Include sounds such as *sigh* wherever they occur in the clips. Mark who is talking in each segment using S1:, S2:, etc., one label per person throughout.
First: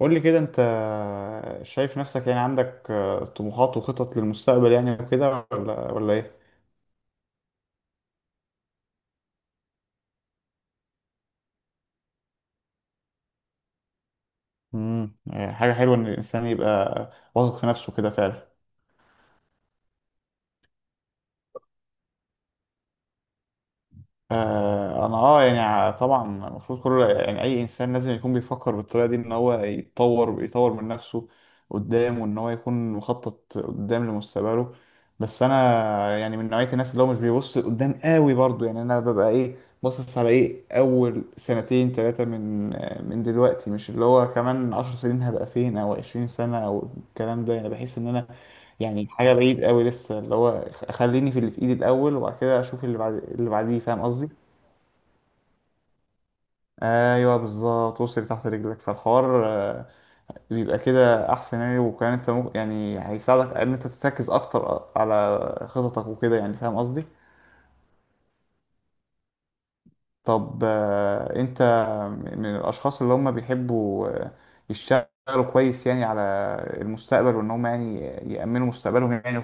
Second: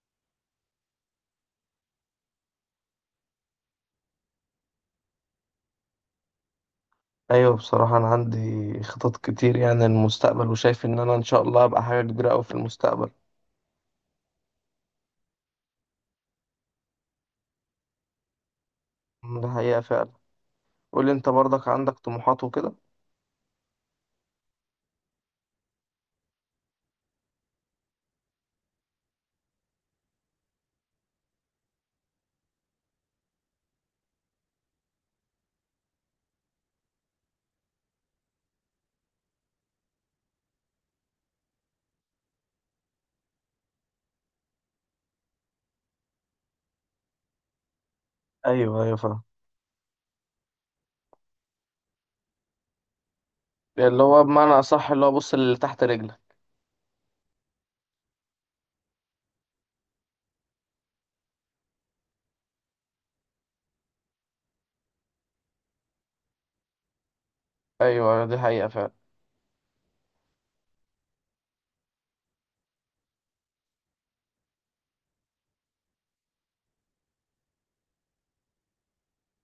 S1: قول لي كده انت شايف نفسك يعني عندك طموحات وخطط للمستقبل يعني وكده ولا ايه؟
S2: ايوه، بصراحة انا عندي خطط كتير، يعني للمستقبل، وشايف ان انا ان شاء الله هبقى حاجة كبيرة اوي في المستقبل.
S1: امم حاجة حلوة ان الانسان يبقى واثق في نفسه كده فعلا.
S2: ده حقيقة فعلا. قولي انت برضك، عندك طموحات وكده؟
S1: انا يعني طبعا المفروض كل يعني اي انسان لازم يكون بيفكر بالطريقه دي ان هو يتطور ويطور من نفسه قدام، وان هو يكون مخطط قدام لمستقبله. بس انا يعني من نوعيه الناس اللي هو مش بيبص قدام قوي برضو، يعني انا ببقى ايه باصص على ايه اول سنتين ثلاثه من دلوقتي، مش اللي هو كمان عشر سنين هبقى فين او عشرين سنه او الكلام ده، يعني بحس ان انا
S2: ايوه ايوه،
S1: يعني
S2: فاهم.
S1: حاجه بعيد قوي لسه اللي هو خليني في اللي في ايدي الاول وبعد كده اشوف اللي بعد اللي بعديه، فاهم
S2: اللي هو
S1: قصدي.
S2: بمعنى اصح اللي هو، بص اللي تحت رجلك.
S1: ايوه بالظبط، وصل تحت رجلك. فالحوار بيبقى كده احسن يعني، وكمان انت ممكن يعني هيساعدك ان انت تركز اكتر على خططك وكده يعني، فاهم قصدي.
S2: ايوه أيوة، دي حقيقة فعلا.
S1: طب انت من الاشخاص اللي هم بيحبوا يشتغلوا كويس يعني على المستقبل، وان هم يعني يأمنوا مستقبلهم يعني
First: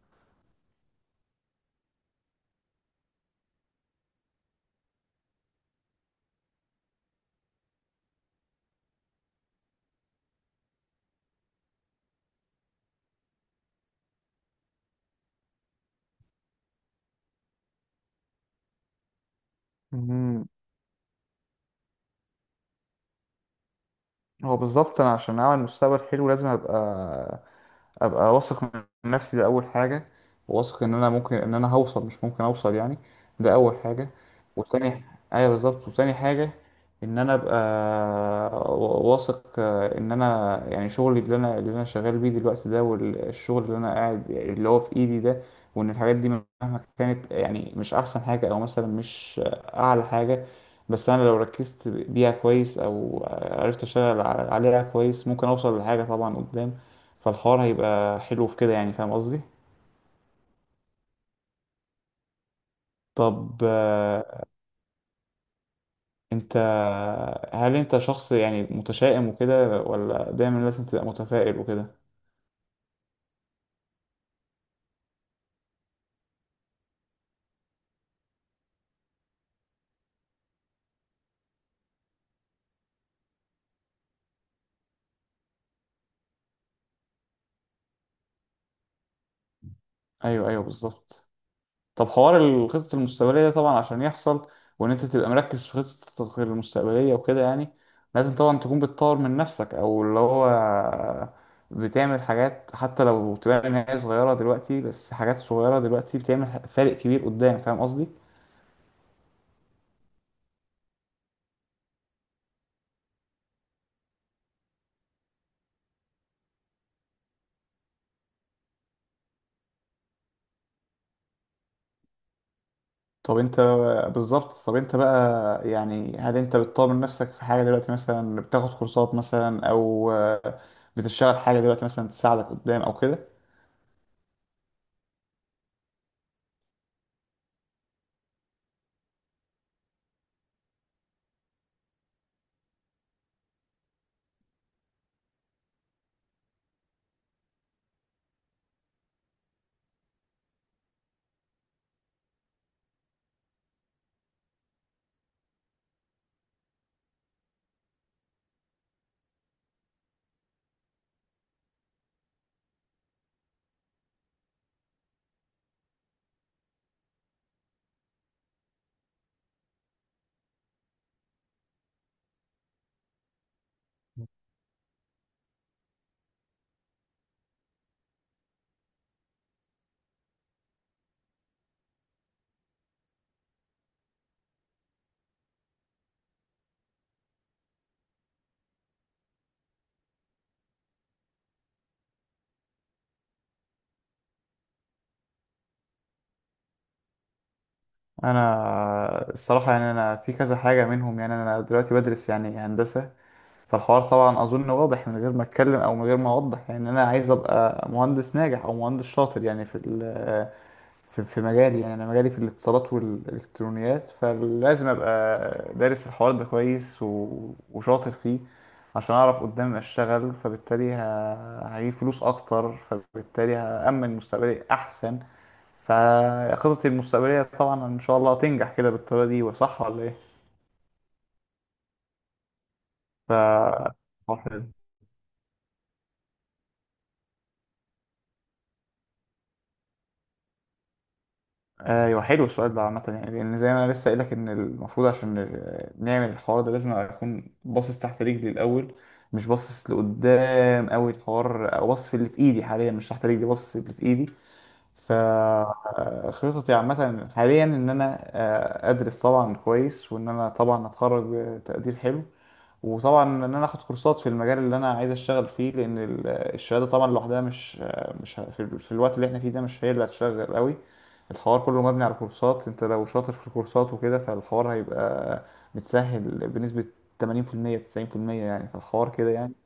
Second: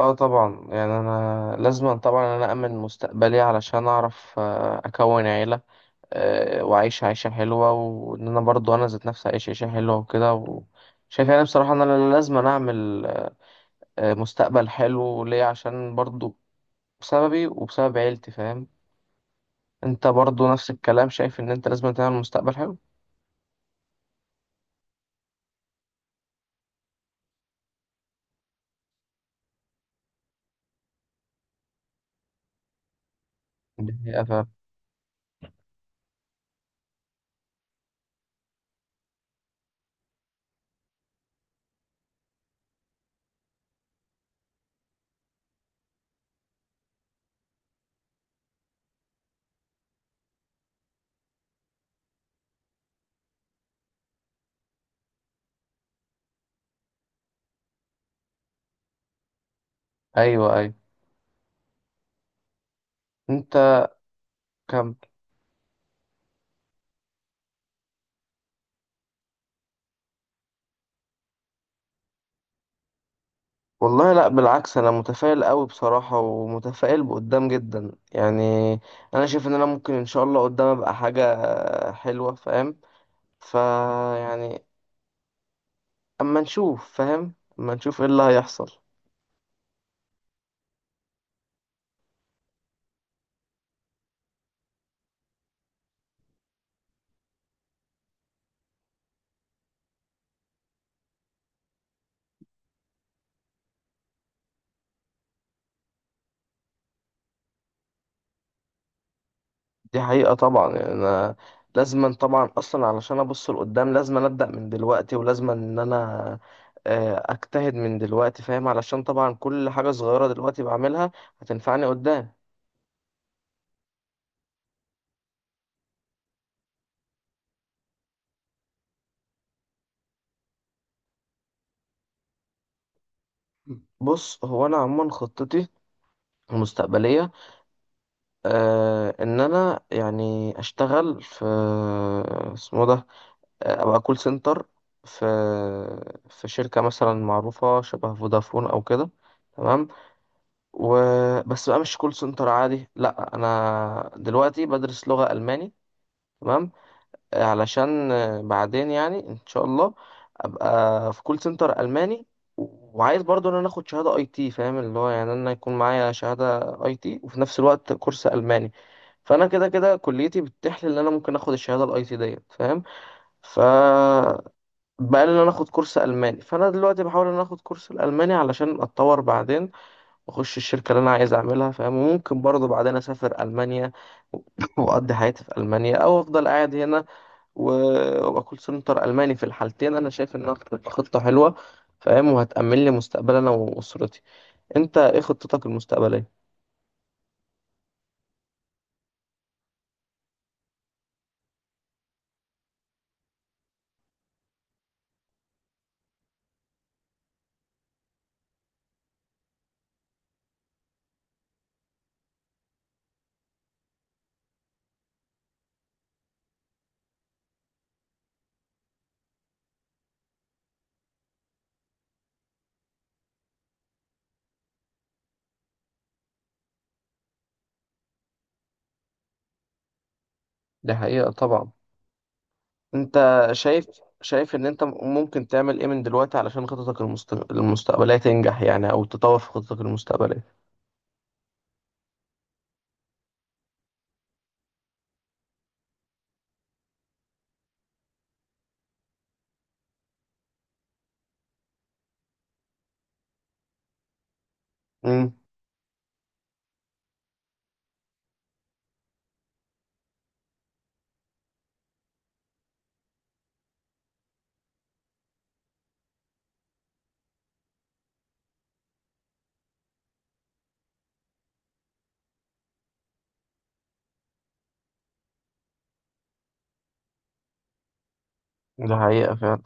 S2: اه طبعا، يعني انا لازم طبعا انا امن مستقبلي علشان اعرف اكون عيلة واعيش عيشة حلوة، وان انا برضو انا ذات نفسي اعيش عيشة حلوة وكده. شايف يعني بصراحة ان انا لازم اعمل مستقبل حلو ليه، عشان برضو بسببي وبسبب عيلتي، فاهم. انت
S1: وكده.
S2: برضو نفس الكلام، شايف ان انت لازم تعمل مستقبل حلو؟
S1: هو بالظبط انا عشان اعمل مستقبل حلو لازم ابقى واثق من نفسي، ده اول حاجه. واثق ان انا ممكن ان انا هوصل، مش ممكن اوصل يعني، ده اول
S2: دي
S1: حاجه.
S2: حقيقة، فاهم.
S1: والتاني، ايوه بالظبط، وتاني حاجه ان انا ابقى واثق ان انا يعني شغلي اللي انا شغال بيه دلوقتي ده، والشغل اللي انا قاعد اللي هو في ايدي ده، وان الحاجات دي مهما كانت يعني مش احسن حاجه او مثلا مش اعلى حاجه، بس انا لو ركزت بيها كويس او عرفت اشتغل عليها كويس ممكن اوصل لحاجه طبعا قدام، فالحوار هيبقى حلو في كده يعني فاهم قصدي.
S2: ايوه ايوه.
S1: طب
S2: انت كم؟
S1: انت هل انت شخص يعني متشائم وكده، ولا دايما لازم تبقى متفائل وكده؟
S2: والله لا، بالعكس، انا متفائل قوي بصراحة، ومتفائل بقدام جدا يعني. انا شايف ان انا ممكن ان شاء الله قدام ابقى حاجة حلوة، فاهم. فيعني، اما نشوف، فاهم، اما نشوف ايه اللي هيحصل.
S1: ايوه، ايوه، بالظبط. طب حوار الخطط المستقبلية ده طبعا عشان يحصل وإن أنت تبقى مركز في خططك المستقبلية وكده يعني، لازم طبعا تكون بتطور من نفسك، أو اللي هو بتعمل حاجات حتى لو تبان إن هي صغيرة دلوقتي، بس حاجات صغيرة دلوقتي بتعمل فارق كبير قدام، فاهم قصدي؟
S2: دي حقيقة طبعا. يعني أنا لازما طبعا أصلا علشان أبص لقدام، لازما أبدأ من دلوقتي، ولازما إن أنا أجتهد من دلوقتي، فاهم، علشان طبعا كل حاجة صغيرة دلوقتي بعملها هتنفعني قدام.
S1: طب أنت بالظبط. طب أنت بقى، يعني هل أنت بتطور من نفسك في حاجة دلوقتي، مثلا بتاخد كورسات مثلا، أو بتشتغل حاجة دلوقتي مثلا تساعدك قدام أو كده؟
S2: بص، هو أنا عموما خطتي المستقبلية إن أنا يعني أشتغل في، اسمه ده أبقى كول سنتر في في شركة مثلا معروفة شبه فودافون أو كده. تمام. و... بس بقى مش كول سنتر عادي، لا، انا دلوقتي بدرس لغة الماني. تمام علشان بعدين يعني ان شاء الله ابقى في كول سنتر الماني. و- وعايز برضو ان انا اخد شهادة اي تي، فاهم، اللي هو يعني انا يكون معايا شهادة اي تي وفي نفس الوقت كورس الماني. فانا كده كده كليتي بتتيح لي ان انا ممكن اخد الشهاده الاي تي ديت، فاهم. ف بقى لي ان انا اخد كورس الماني، فانا دلوقتي بحاول ان انا اخد كورس الالماني علشان اتطور، بعدين اخش الشركه اللي انا عايز اعملها، فاهم. وممكن برضه بعدين اسافر المانيا و- *laughs* واقضي حياتي في المانيا او افضل قاعد هنا و- وابقى كول سنتر الماني. في الحالتين انا شايف انها هتبقى خطه حلوه، فاهم، وهتأمن لي مستقبلي انا واسرتي. انت ايه خطتك المستقبليه؟
S1: انا الصراحه يعني انا في كذا حاجه منهم، يعني انا دلوقتي بدرس يعني هندسه، فالحوار طبعا اظن واضح من غير ما اتكلم او من غير ما اوضح، يعني انا عايز ابقى مهندس ناجح او مهندس شاطر يعني في في مجالي، يعني انا مجالي في الاتصالات والالكترونيات، فلازم ابقى دارس الحوار ده كويس وشاطر فيه عشان اعرف قدام اشتغل، فبالتالي هجيب فلوس اكتر، فبالتالي هامن مستقبلي احسن. فخططي المستقبلية طبعا إن شاء الله تنجح كده بالطريقة دي، وصح ولا إيه؟
S2: دي حقيقه طبعا.
S1: ف
S2: انت شايف
S1: آه،
S2: شايف ان
S1: حلو.
S2: انت ممكن تعمل ايه من دلوقتي علشان خطتك المستقبليه تنجح يعني، او تطور في خطتك المستقبليه؟
S1: أيوه، حلو السؤال ده عامة يعني، لأن زي ما أنا لسه قايلك إن المفروض عشان نعمل الحوار ده لازم أكون باصص تحت رجلي الأول، مش باصص لقدام أوي الحوار، أو باصص في اللي في إيدي حاليا، مش تحت رجلي، باصص في اللي في إيدي.
S2: امم
S1: فخططي عامة حاليا إن أنا أدرس طبعا كويس، وإن أنا طبعا أتخرج بتقدير حلو، وطبعا ان انا اخد كورسات في المجال اللي انا عايز اشتغل فيه، لان الشهاده طبعا لوحدها مش في الوقت اللي احنا فيه ده مش هي اللي هتشغل قوي. الحوار كله مبني على كورسات، انت لو شاطر في الكورسات وكده فالحوار هيبقى متسهل بنسبه 80% 90% يعني.
S2: ده
S1: فالحوار كده
S2: حقيقه
S1: يعني،
S2: فعلا.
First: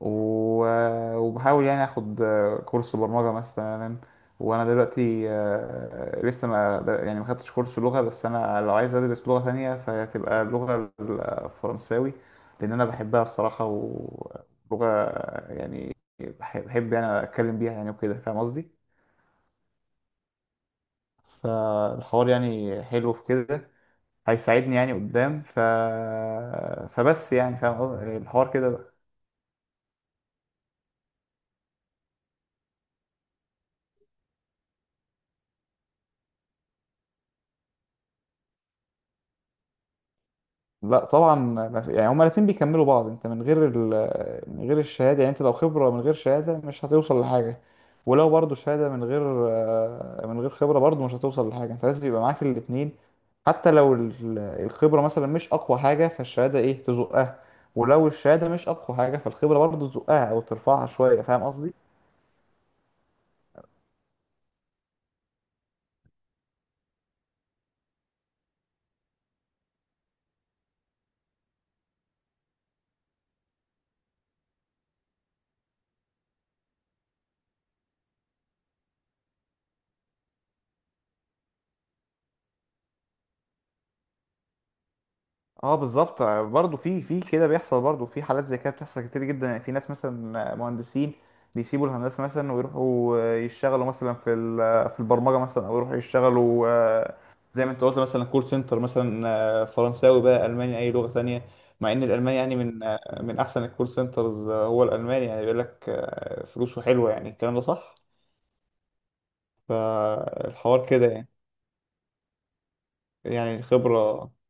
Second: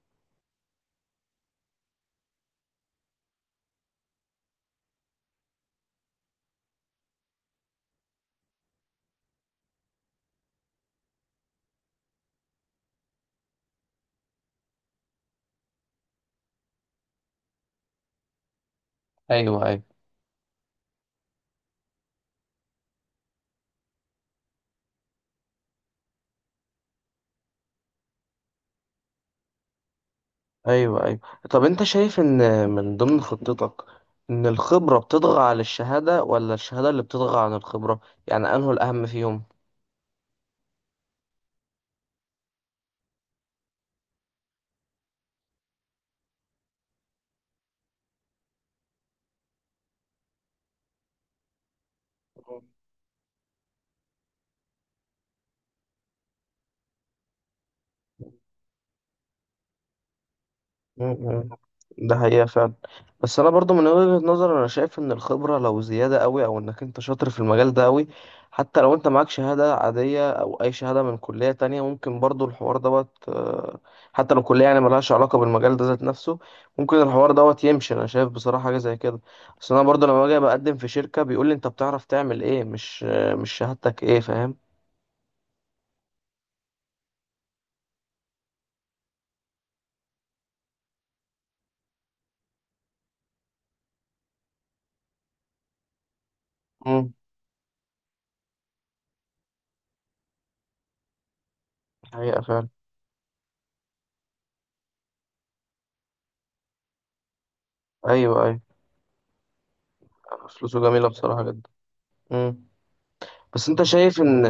S1: وبحاول يعني اخد كورس برمجة مثلا، وانا دلوقتي لسه ما يعني ما خدتش كورس لغة، بس انا لو عايز ادرس لغة تانية فهتبقى اللغة الفرنساوي، لان انا بحبها الصراحة، ولغة يعني بحب بحب يعني اتكلم بيها يعني وكده فاهم قصدي.
S2: ايوه ايوه.
S1: فالحوار يعني حلو في كده، هيساعدني يعني قدام، فبس يعني فاهم قصدي؟ الحوار كده.
S2: ايوه ايوه. طب، انت شايف ان من ضمن خطتك، ان الخبرة بتطغى على الشهادة ولا الشهادة اللي بتطغى عن الخبرة؟ يعني انه الاهم فيهم.
S1: لا طبعا، ما في- يعني هما الاتنين بيكملوا بعض. انت من غير من غير الشهاده، يعني انت لو خبره من غير شهاده مش هتوصل لحاجه، ولو برضو شهاده من غير خبره برضو مش هتوصل لحاجه. انت لازم يبقى معاك الاتنين، حتى لو الخبره مثلا مش اقوى حاجه فالشهاده ايه تزقها، ولو الشهاده مش اقوى حاجه فالخبره برضو تزقها او ترفعها شويه، فاهم
S2: مم.
S1: قصدي.
S2: ده حقيقة فعلا. بس أنا برضو من وجهة نظري، أنا شايف إن الخبرة لو زيادة أوي، أو إنك أنت شاطر في المجال ده أوي، حتى لو أنت معاك شهادة عادية أو أي شهادة من كلية تانية، ممكن برضو الحوار دوت حتى لو كلية يعني ملهاش علاقة بالمجال ده ذات نفسه، ممكن الحوار دوت يمشي. أنا شايف بصراحة حاجة زي كده. بس أنا برضو لما باجي بقدم في شركة، بيقول لي أنت بتعرف تعمل إيه، مش شهادتك إيه، فاهم.
S1: اه بالظبط، برضه في كده بيحصل، برضه في حالات زي كده بتحصل كتير جدا يعني. في ناس مثلا مهندسين بيسيبوا الهندسه مثلا ويروحوا يشتغلوا مثلا في البرمجه مثلا، او يروحوا يشتغلوا
S2: مم.
S1: زي ما انت قلت مثلا كول سنتر مثلا، فرنساوي بقى الماني اي لغه تانية. مع ان الالماني
S2: حقيقة
S1: يعني
S2: فعلا.
S1: من احسن الكول سنترز، هو الالماني يعني بيقول لك فلوسه حلوه يعني، الكلام ده صح.
S2: أيوه أيوه. فلوسه
S1: فالحوار كده
S2: جميلة
S1: يعني
S2: بصراحة جدا. مم.
S1: يعني
S2: بس انت شايف
S1: الخبره.
S2: ان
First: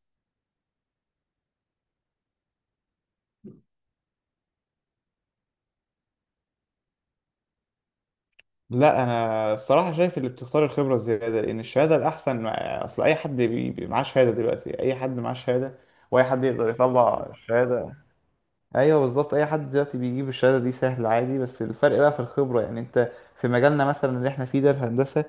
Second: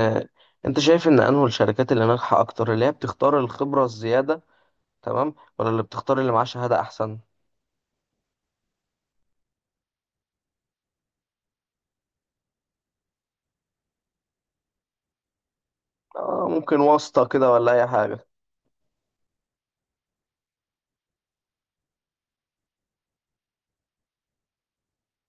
S2: انت شايف ان انه الشركات اللي ناجحه اكتر، اللي هي بتختار الخبره الزياده، تمام، ولا اللي بتختار اللي معاه شهاده احسن؟
S1: لا انا الصراحه شايف اللي بتختار الخبره الزياده، لان الشهاده الاحسن اصل اي حد معاه شهاده دلوقتي، اي حد معاه شهاده واي حد
S2: آه،
S1: يقدر
S2: ممكن واسطه
S1: يطلع
S2: كده ولا اي
S1: شهاده.
S2: حاجه.
S1: ايوه بالظبط، اي حد دلوقتي بيجيب الشهاده دي سهل عادي، بس الفرق بقى في الخبره، يعني انت في مجالنا مثلا اللي احنا فيه ده الهندسه،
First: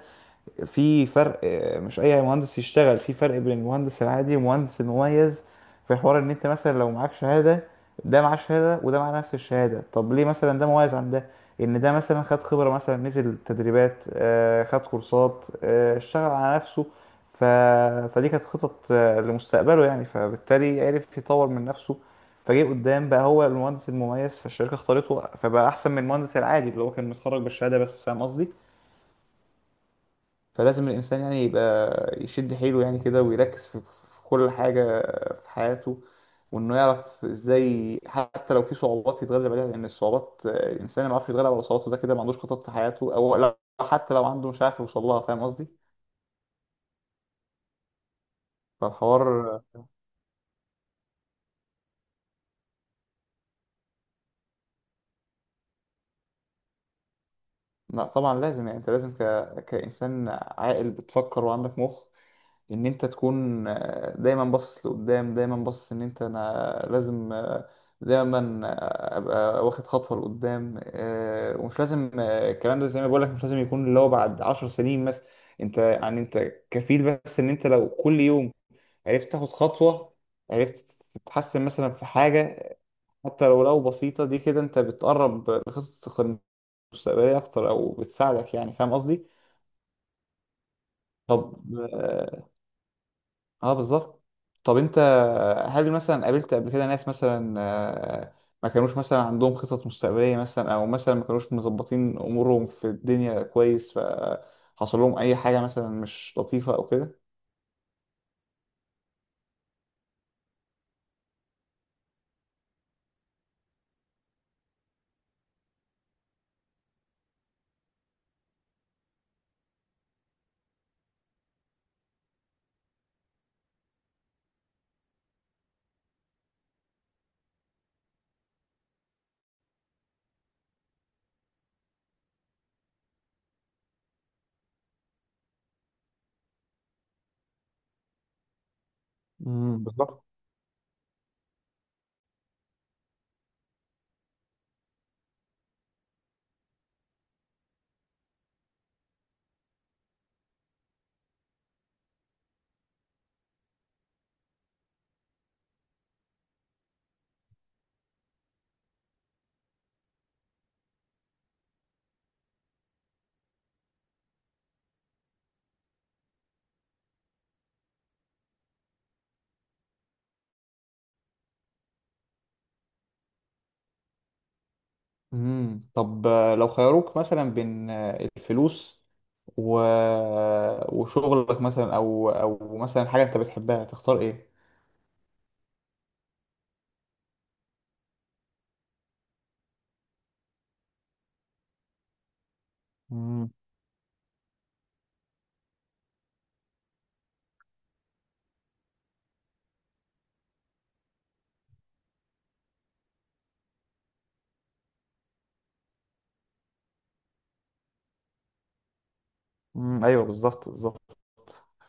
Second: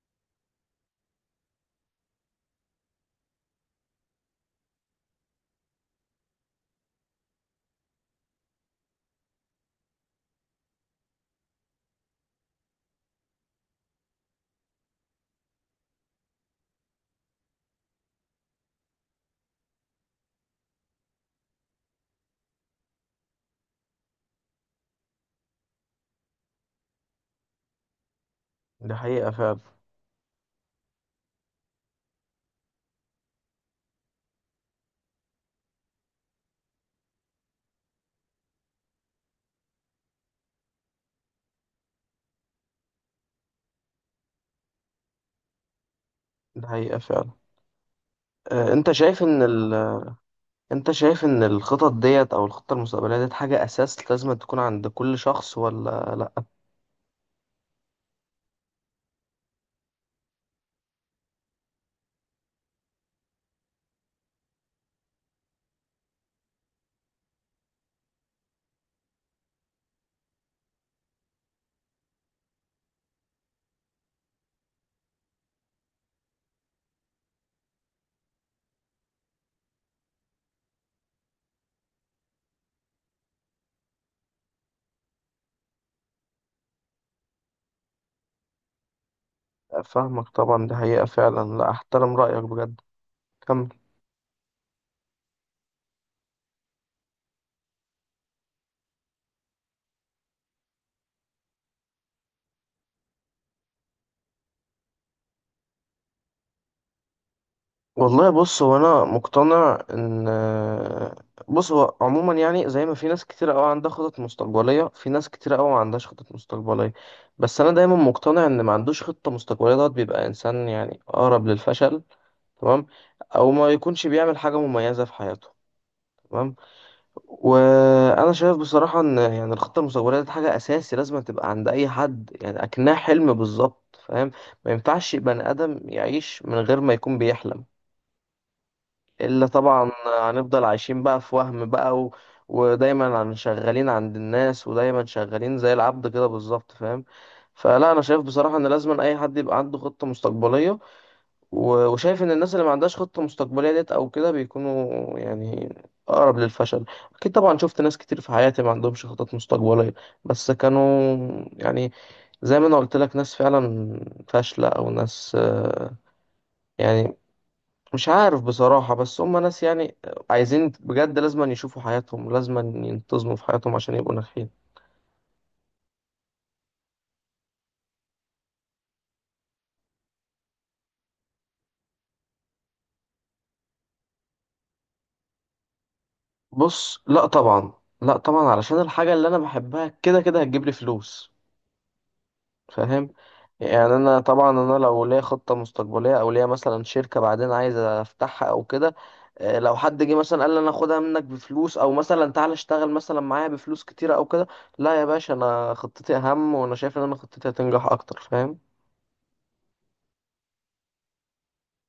S1: في فرق مش اي مهندس يشتغل. في فرق بين المهندس العادي والمهندس المميز، في حوار ان انت مثلا لو معاك شهادة، ده معاه شهادة وده معاه نفس الشهادة، طب ليه مثلا ده مميز عن ده؟ ان ده مثلا خد خبرة، مثلا نزل تدريبات، خد كورسات، اشتغل على نفسه، ف... فدي كانت خطط لمستقبله يعني، فبالتالي عرف يطور من نفسه، فجه قدام بقى هو المهندس المميز، فالشركة اختارته فبقى احسن من المهندس العادي اللي هو كان متخرج بالشهادة بس، فاهم قصدي.
S2: دي حقيقه فعلا.
S1: فلازم الإنسان يعني يبقى يشد حيله يعني كده، ويركز في كل حاجة في حياته، وإنه يعرف إزاي حتى لو في صعوبات يتغلب عليها، لأن الصعوبات الإنسان ما بيعرفش يتغلب على صعوباته ده كده ما عندوش خطط في حياته، أو لو حتى لو عنده مش عارف يوصل لها، فاهم قصدي؟
S2: دي حقيقه فعلا. آه انت
S1: فالحوار
S2: شايف ان ال... انت شايف ان الخطط ديت او الخطه المستقبليه ديت حاجه اساس لازم تكون عند كل شخص ولا لا؟
S1: لا طبعا لازم، يعني أنت لازم كإنسان عاقل بتفكر وعندك مخ ان انت تكون دايما باصص لقدام، دايما باصص ان انت انا لازم دايما ابقى واخد خطوه لقدام، ومش لازم الكلام ده زي ما بقول لك مش لازم يكون اللي هو بعد عشر سنين مثلا. انت يعني انت كفيل، بس ان انت لو كل يوم عرفت تاخد خطوه، عرفت تتحسن مثلا في حاجه حتى لو بسيطه دي كده، انت بتقرب لخطتك المستقبليه اكتر او بتساعدك يعني فاهم قصدي.
S2: فاهمك طبعا، دي حقيقه
S1: طب
S2: فعلا، لا، احترم رايك
S1: آه،
S2: بجد. كمل.
S1: اه بالظبط. طب انت، هل مثلا قابلت قبل كده ناس مثلا ما كانوش مثلا عندهم خطط مستقبلية مثلا، او مثلا ما كانوش مظبطين امورهم في الدنيا كويس فحصل لهم اي حاجة مثلا مش لطيفة او كده؟
S2: والله، بص، هو عموما يعني زي ما في ناس كتير قوي عندها خطط مستقبليه، في ناس كتير قوي ما عندهاش خطط مستقبليه. بس انا دايما مقتنع ان ما عندوش خطه مستقبليه دوت بيبقى انسان يعني اقرب للفشل، تمام، او ما يكونش بيعمل حاجه مميزه في حياته، تمام. وانا شايف بصراحه ان يعني الخطه المستقبليه دي حاجه اساسي لازم تبقى عند اي حد، يعني اكنها حلم بالظبط، فاهم. ما ينفعش بني ادم يعيش من غير ما يكون بيحلم، إلا طبعا
S1: بالظبط.
S2: هنفضل عايشين بقى في وهم بقى و... ودايما شغالين عند الناس، ودايما شغالين زي العبد كده بالظبط، فاهم. فلا، انا شايف بصراحة ان لازم اي حد يبقى عنده خطة مستقبلية. و... وشايف ان الناس اللي ما عندهاش خطة مستقبلية ديت او كده بيكونوا يعني اقرب للفشل. اكيد طبعا شفت ناس كتير في حياتي ما عندهمش خطط مستقبلية، بس كانوا، يعني، زي ما انا قلت لك، ناس فعلا فاشلة، او ناس يعني مش عارف بصراحة، بس هم ناس يعني عايزين بجد لازم يشوفوا حياتهم، لازم ينتظموا في حياتهم عشان يبقوا ناجحين.
S1: طب لو خيروك مثلا بين الفلوس و... وشغلك مثلا، او مثلا حاجة انت بتحبها، تختار ايه؟
S2: بص لا طبعا، لا طبعا، علشان الحاجة اللي أنا بحبها كده كده هتجيب لي فلوس، فاهم.
S1: امم
S2: يعني أنا طبعا، أنا لو ليا خطة مستقبلية، أو ليا مثلا شركة بعدين عايز أفتحها أو كده لو حد جه مثلا قال لي، أنا أخدها منك بفلوس، أو مثلا تعالى اشتغل مثلا معايا بفلوس كتيرة أو كده، لا يا باشا، أنا خطتي أهم، وأنا شايف إن أنا خطتي هتنجح أكتر، فاهم.
S1: أمم، ايوه بالظبط، بالظبط،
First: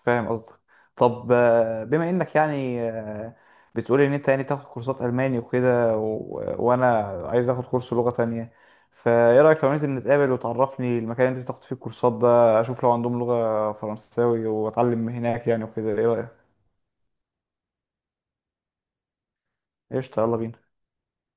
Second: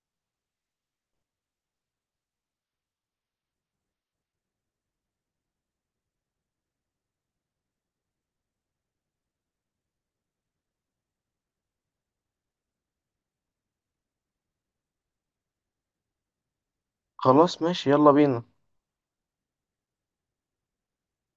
S1: فاهم قصدك. طب بما انك يعني بتقول ان انت يعني تاخد كورسات الماني وكده، وانا عايز اخد كورس لغة تانية، فايه رايك لو ننزل نتقابل وتعرفني المكان اللي انت بتاخد فيه الكورسات ده، اشوف لو عندهم لغة فرنساوي واتعلم هناك يعني وكده، ايه رايك؟
S2: خلاص، ماشي، يلا بينا.
S1: قشطة، يلا بينا.